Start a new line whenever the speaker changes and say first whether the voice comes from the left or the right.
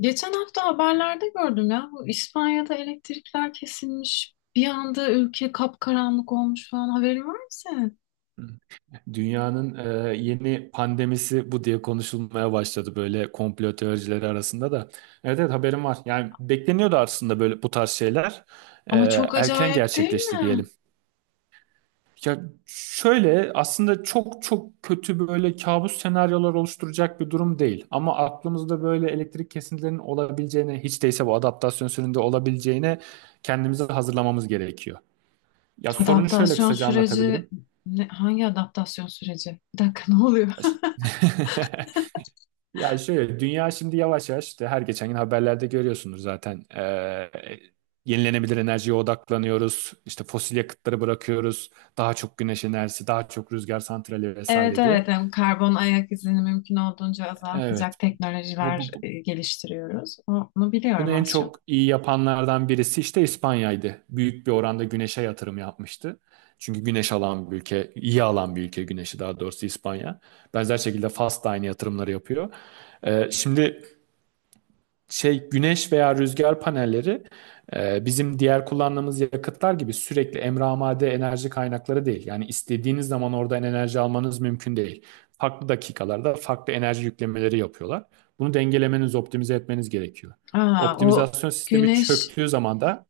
left: Geçen hafta haberlerde gördüm ya bu İspanya'da elektrikler kesilmiş. Bir anda ülke kapkaranlık olmuş falan haberin var mı senin?
right: Dünyanın yeni pandemisi bu diye konuşulmaya başladı böyle komplo teorileri arasında da. Evet evet, haberim var. Yani bekleniyordu aslında böyle bu tarz şeyler. E,
left: Ama çok
right: Erken
left: acayip değil
right: gerçekleşti
left: mi?
right: diyelim. Ya şöyle, aslında çok çok kötü böyle kabus senaryolar oluşturacak bir durum değil. Ama aklımızda böyle elektrik kesintilerinin olabileceğine, hiç değilse bu adaptasyon sürecinde olabileceğine kendimizi hazırlamamız gerekiyor. Ya sorunu şöyle
left: Adaptasyon
right: kısaca
left: süreci
right: anlatabilirim.
left: ne, hangi adaptasyon süreci? Bir dakika ne oluyor?
right: Ya şöyle, dünya şimdi yavaş yavaş işte, her geçen gün haberlerde görüyorsunuz zaten. Yenilenebilir enerjiye odaklanıyoruz, işte fosil yakıtları bırakıyoruz, daha çok güneş enerjisi, daha çok rüzgar santrali
left: Evet
right: vesaire diye.
left: evet yani karbon ayak izini mümkün olduğunca
right: Evet,
left: azaltacak
right: bu,
left: teknolojiler
right: bu, bu-
left: geliştiriyoruz. Onu
right: bunu
left: biliyorum
right: en
left: az
right: çok
left: çok.
right: iyi yapanlardan birisi işte İspanya'ydı, büyük bir oranda güneşe yatırım yapmıştı. Çünkü güneş alan bir ülke, iyi alan bir ülke güneşi, daha doğrusu İspanya. Benzer şekilde Fas da aynı yatırımları yapıyor. Şimdi güneş veya rüzgar panelleri bizim diğer kullandığımız yakıtlar gibi sürekli emramade enerji kaynakları değil. Yani istediğiniz zaman oradan enerji almanız mümkün değil. Farklı dakikalarda farklı enerji yüklemeleri yapıyorlar. Bunu dengelemeniz, optimize etmeniz gerekiyor.
left: Aa, o
right: Optimizasyon sistemi
left: güneş
right: çöktüğü zaman da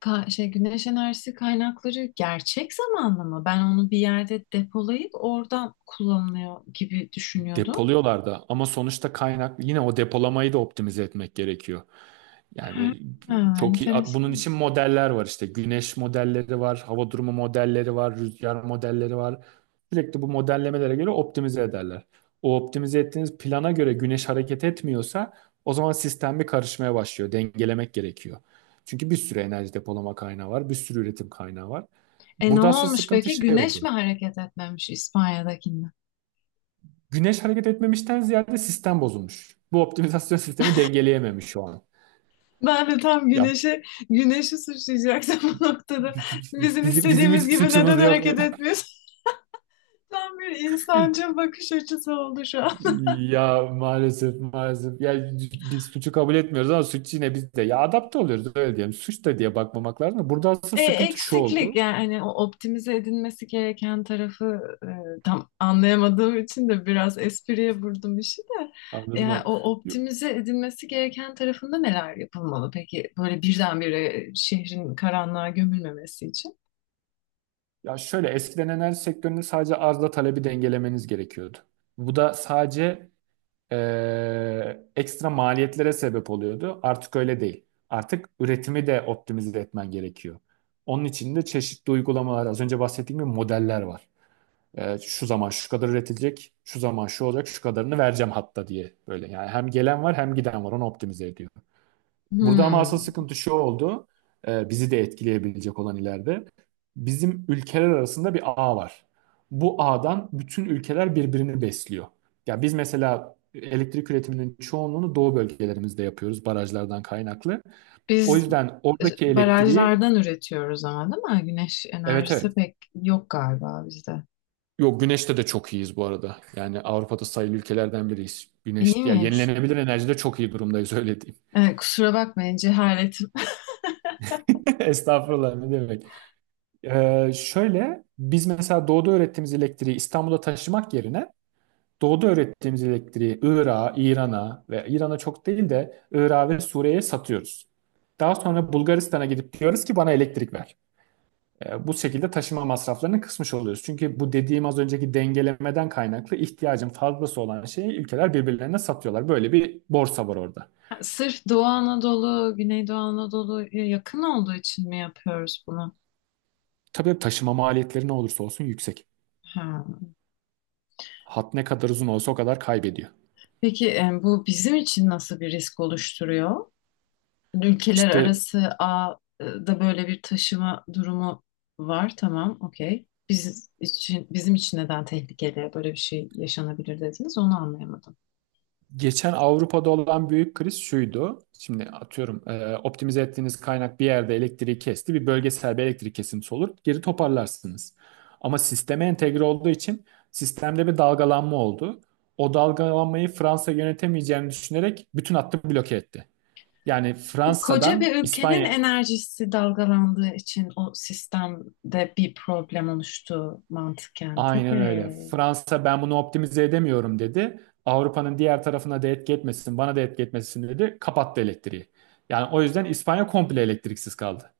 left: ka- şey güneş enerjisi kaynakları gerçek zamanlı mı? Ben onu bir yerde depolayıp oradan kullanılıyor gibi düşünüyordum.
right: depoluyorlar da, ama sonuçta kaynak, yine o depolamayı da optimize etmek gerekiyor. Yani
left: Ha,
right: çok iyi, bunun
left: enteresan.
right: için modeller var, işte güneş modelleri var, hava durumu modelleri var, rüzgar modelleri var. Sürekli bu modellemelere göre optimize ederler. O optimize ettiğiniz plana göre güneş hareket etmiyorsa, o zaman sistem bir karışmaya başlıyor. Dengelemek gerekiyor. Çünkü bir sürü enerji depolama kaynağı var, bir sürü üretim kaynağı var.
left: E ne
right: Burada asıl
left: olmuş
right: sıkıntı
left: peki?
right: şey
left: Güneş mi
right: oldu.
left: hareket etmemiş İspanya'dakinde?
right: Güneş hareket etmemişten ziyade sistem bozulmuş. Bu optimizasyon sistemi dengeleyememiş şu an.
left: Ben de tam
right: Ya
left: güneşi, güneşi suçlayacaktım bu noktada. Bizim
right: bizim
left: istediğimiz
right: hiç
left: gibi neden
right: suçumuz yok diye.
left: hareket etmiyorsun? Tam bir insancıl bakış açısı oldu şu an.
right: Ya maalesef maalesef. Ya biz suçu kabul etmiyoruz ama suç yine bizde. Ya adapte oluyoruz, öyle diyelim. Suç da diye bakmamak lazım. Burada aslında sıkıntı şu
left: Eksiklik
right: oldu.
left: yani hani o optimize edilmesi gereken tarafı tam anlayamadığım için de biraz espriye vurdum işi de.
right: Anladım
left: Yani
right: mı?
left: o optimize edilmesi gereken tarafında neler yapılmalı peki böyle birdenbire şehrin karanlığa gömülmemesi için?
right: Ya şöyle, eskiden enerji sektöründe sadece arzla talebi dengelemeniz gerekiyordu. Bu da sadece ekstra maliyetlere sebep oluyordu. Artık öyle değil. Artık üretimi de optimize etmen gerekiyor. Onun için de çeşitli uygulamalar, az önce bahsettiğim gibi modeller var. E, şu zaman şu kadar üretilecek, şu zaman şu olacak, şu kadarını vereceğim hatta diye böyle. Yani hem gelen var hem giden var, onu optimize ediyor. Burada ama asıl
left: Hmm.
right: sıkıntı şu oldu, bizi de etkileyebilecek olan ileride. Bizim ülkeler arasında bir ağ var. Bu ağdan bütün ülkeler birbirini besliyor. Ya biz mesela elektrik üretiminin çoğunluğunu doğu bölgelerimizde yapıyoruz, barajlardan kaynaklı. O
left: Biz
right: yüzden oradaki elektriği
left: barajlardan üretiyoruz ama değil mi? Güneş
right: evet evet.
left: enerjisi pek yok galiba bizde.
right: Yok, güneşte de çok iyiyiz bu arada. Yani Avrupa'da sayılı ülkelerden biriyiz.
left: İyi
right: Güneş, ya
left: miyiz?
right: yenilenebilir enerjide çok iyi durumdayız, öyle diyeyim.
left: Kusura bakmayın cehaletim.
right: Estağfurullah, ne demek. Şöyle, biz mesela doğuda öğrettiğimiz elektriği İstanbul'a taşımak yerine, doğuda öğrettiğimiz elektriği Irak'a, İran'a ve İran'a çok değil de Irak'a ve Suriye'ye satıyoruz. Daha sonra Bulgaristan'a gidip diyoruz ki bana elektrik ver. Bu şekilde taşıma masraflarını kısmış oluyoruz. Çünkü bu dediğim az önceki dengelemeden kaynaklı, ihtiyacın fazlası olan şeyi ülkeler birbirlerine satıyorlar. Böyle bir borsa var orada.
left: Sırf Doğu Anadolu, Güneydoğu Anadolu'ya yakın olduğu için mi yapıyoruz bunu?
right: Tabii taşıma maliyetleri ne olursa olsun yüksek.
left: Ha.
right: Hat ne kadar uzun olsa o kadar kaybediyor.
left: Peki bu bizim için nasıl bir risk oluşturuyor? Ülkeler
right: İşte
left: arası ağda böyle bir taşıma durumu var. Tamam, okey. Bizim için neden tehlikeli böyle bir şey yaşanabilir dediniz? Onu anlayamadım.
right: geçen Avrupa'da olan büyük kriz şuydu. Şimdi atıyorum, optimize ettiğiniz kaynak bir yerde elektriği kesti. Bir bölgesel bir elektrik kesintisi olur. Geri toparlarsınız. Ama sisteme entegre olduğu için sistemde bir dalgalanma oldu. O dalgalanmayı Fransa yönetemeyeceğini düşünerek bütün hattı bloke etti. Yani
left: Koca bir
right: Fransa'dan
left: ülkenin
right: İspanya.
left: enerjisi dalgalandığı için o sistemde bir problem oluştu mantıken
right: Aynen öyle.
left: tabii.
right: Fransa ben bunu optimize edemiyorum dedi. Avrupa'nın diğer tarafına da etki etmesin, bana da etki etmesin dedi. Kapattı elektriği. Yani o yüzden İspanya komple elektriksiz kaldı.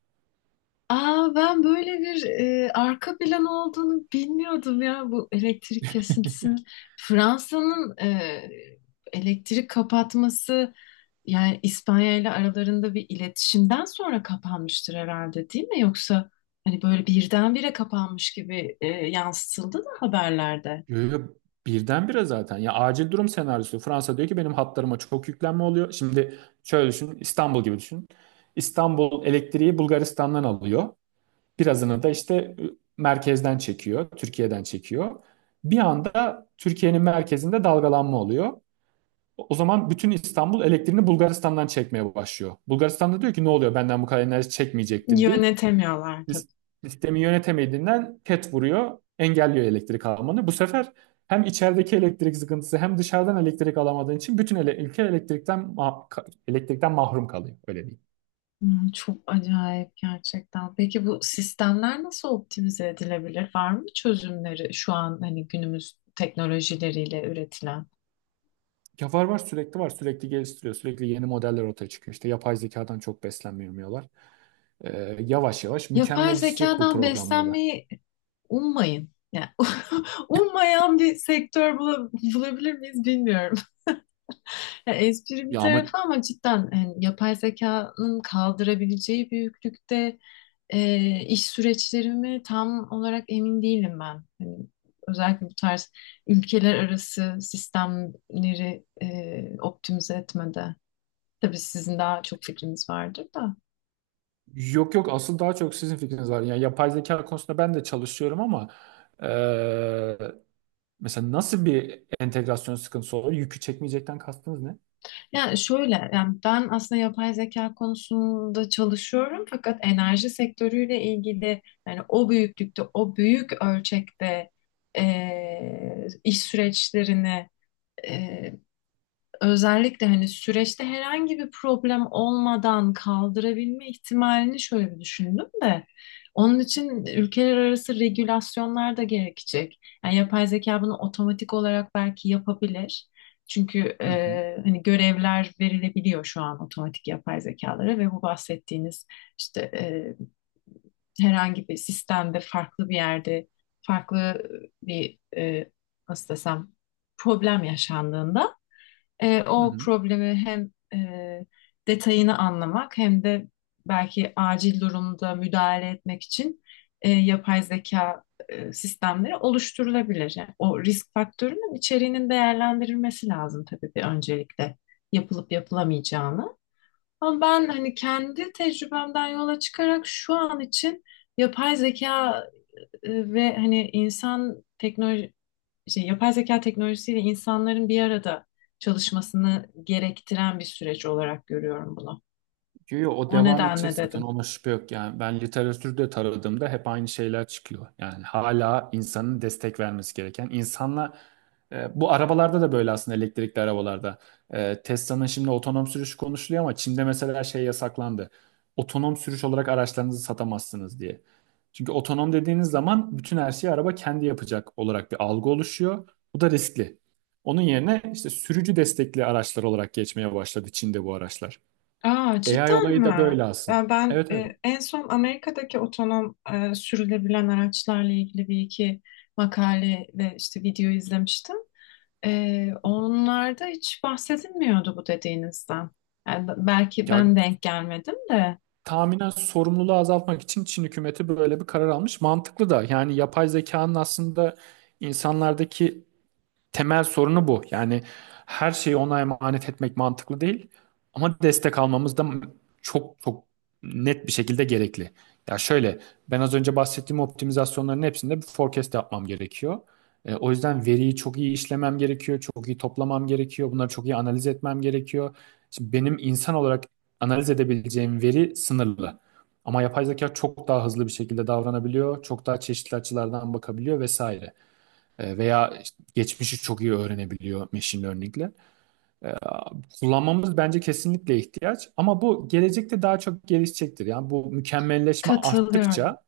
left: Aa, ben böyle bir arka plan olduğunu bilmiyordum ya bu elektrik kesintisinin. Fransa'nın elektrik kapatması yani İspanya ile aralarında bir iletişimden sonra kapanmıştır herhalde değil mi? Yoksa hani böyle birdenbire kapanmış gibi yansıtıldı da haberlerde.
right: Yo, yo, birdenbire zaten. Ya acil durum senaryosu. Fransa diyor ki benim hatlarıma çok yüklenme oluyor. Şimdi şöyle düşün, İstanbul gibi düşün. İstanbul elektriği Bulgaristan'dan alıyor. Birazını da işte merkezden çekiyor, Türkiye'den çekiyor. Bir anda Türkiye'nin merkezinde dalgalanma oluyor. O zaman bütün İstanbul elektriğini Bulgaristan'dan çekmeye başlıyor. Bulgaristan'da diyor ki ne oluyor, benden bu kadar enerji çekmeyecektin deyip
left: Yönetemiyorlar tabii.
right: sis- sistemi yönetemediğinden ket vuruyor, engelliyor elektrik almanı. Bu sefer hem içerideki elektrik sıkıntısı, hem dışarıdan elektrik alamadığın için bütün ülke elektrikten elektrikten mahrum kalıyor, öyle diyeyim.
left: Hmm, çok acayip gerçekten. Peki bu sistemler nasıl optimize edilebilir? Var mı çözümleri şu an hani günümüz teknolojileriyle üretilen?
right: Ya var var, sürekli var, sürekli geliştiriyor, sürekli yeni modeller ortaya çıkıyor. İşte yapay zekadan çok beslenmiyorlar. Yavaş yavaş
left: Yapay
right: mükemmelleşecek bu
left: zekadan
right: programlarda.
left: beslenmeyi ummayın. Yani ummayan bir sektör bulabilir miyiz bilmiyorum. Ya espri bir
right: Ya ama
left: tarafa ama cidden yani yapay zekanın kaldırabileceği büyüklükte iş süreçlerimi tam olarak emin değilim ben. Hani özellikle bu tarz ülkeler arası sistemleri optimize etmede. Tabii sizin daha çok fikriniz vardır da.
right: yok yok, asıl daha çok sizin fikriniz var. Yani yapay zeka konusunda ben de çalışıyorum ama eee, mesela nasıl bir entegrasyon sıkıntısı olur? Yükü çekmeyecekten kastınız ne?
left: Yani şöyle, yani ben aslında yapay zeka konusunda çalışıyorum fakat enerji sektörüyle ilgili yani o büyüklükte, o büyük ölçekte iş süreçlerini e, özellikle hani süreçte herhangi bir problem olmadan kaldırabilme ihtimalini şöyle bir düşündüm de onun için ülkeler arası regülasyonlar da gerekecek. Yani yapay zeka bunu otomatik olarak belki yapabilir. Çünkü
right: Hı hı.
left: hani görevler verilebiliyor şu an otomatik yapay zekalara ve bu bahsettiğiniz işte herhangi bir sistemde farklı bir yerde farklı bir e, nasıl desem problem yaşandığında
right: Hı
left: o
right: hı.
left: problemi hem detayını anlamak hem de belki acil durumda müdahale etmek için yapay zeka sistemleri oluşturulabilir. Yani o risk faktörünün içeriğinin değerlendirilmesi lazım tabii bir öncelikle yapılıp yapılamayacağını. Ama ben hani kendi tecrübemden yola çıkarak şu an için yapay zeka ve hani insan teknoloji yapay zeka teknolojisiyle insanların bir arada çalışmasını gerektiren bir süreç olarak görüyorum bunu.
right: Yo, yo, o
left: O
right: devam edecek
left: nedenle
right: zaten,
left: dedim.
right: ona şüphe yok. Yani ben literatürde taradığımda hep aynı şeyler çıkıyor. Yani hala insanın destek vermesi gereken. İnsanla bu arabalarda da böyle aslında, elektrikli arabalarda. E, Tesla'nın şimdi otonom sürüş konuşuluyor ama Çin'de mesela şey yasaklandı. Otonom sürüş olarak araçlarınızı satamazsınız diye. Çünkü otonom dediğiniz zaman bütün her şeyi araba kendi yapacak olarak bir algı oluşuyor. Bu da riskli. Onun yerine işte sürücü destekli araçlar olarak geçmeye başladı Çin'de bu araçlar.
left: Aa,
right: AI
left: cidden
right: olayı
left: mi?
right: da böyle aslında. Evet evet.
left: En son Amerika'daki otonom sürülebilen araçlarla ilgili bir iki makale ve işte video izlemiştim. Onlarda hiç bahsedilmiyordu bu dediğinizden. Yani belki
right: Ya
left: ben denk gelmedim de
right: tahminen sorumluluğu azaltmak için Çin hükümeti böyle bir karar almış. Mantıklı da, yani yapay zekanın aslında insanlardaki temel sorunu bu. Yani her şeyi ona emanet etmek mantıklı değil ama destek almamız da çok çok net bir şekilde gerekli. Ya şöyle, ben az önce bahsettiğim optimizasyonların hepsinde bir forecast yapmam gerekiyor. E, o yüzden veriyi çok iyi işlemem gerekiyor, çok iyi toplamam gerekiyor, bunları çok iyi analiz etmem gerekiyor. Şimdi benim insan olarak analiz edebileceğim veri sınırlı. Ama yapay zeka çok daha hızlı bir şekilde davranabiliyor, çok daha çeşitli açılardan bakabiliyor vesaire. E, veya işte geçmişi çok iyi öğrenebiliyor machine learning'le. E, kullanmamız bence kesinlikle ihtiyaç ama bu gelecekte daha çok gelişecektir. Yani bu mükemmelleşme
left: katılıyorum
right: arttıkça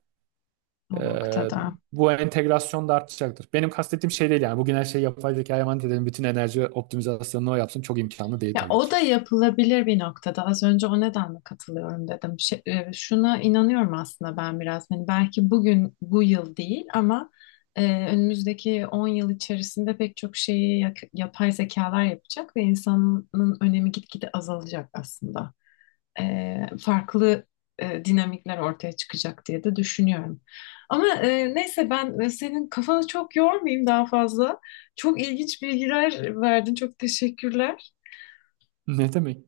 right: e,
left: o noktada.
right: bu entegrasyon da artacaktır. Benim kastettiğim şey değil, yani bugün her şeyi yapay zekaya emanet edelim, bütün enerji optimizasyonunu o yapsın çok imkanlı değil
left: Ya
right: tabii
left: o
right: ki.
left: da yapılabilir bir noktada. Az önce o nedenle katılıyorum dedim. Şuna inanıyorum aslında ben biraz. Hani belki bugün bu yıl değil ama önümüzdeki 10 yıl içerisinde pek çok şeyi yapay zekalar yapacak ve insanın önemi gitgide azalacak aslında. e, Farklı dinamikler ortaya çıkacak diye de düşünüyorum. Ama neyse ben senin kafanı çok yormayayım daha fazla. Çok ilginç bilgiler verdin. Çok teşekkürler.
right: Ne demek?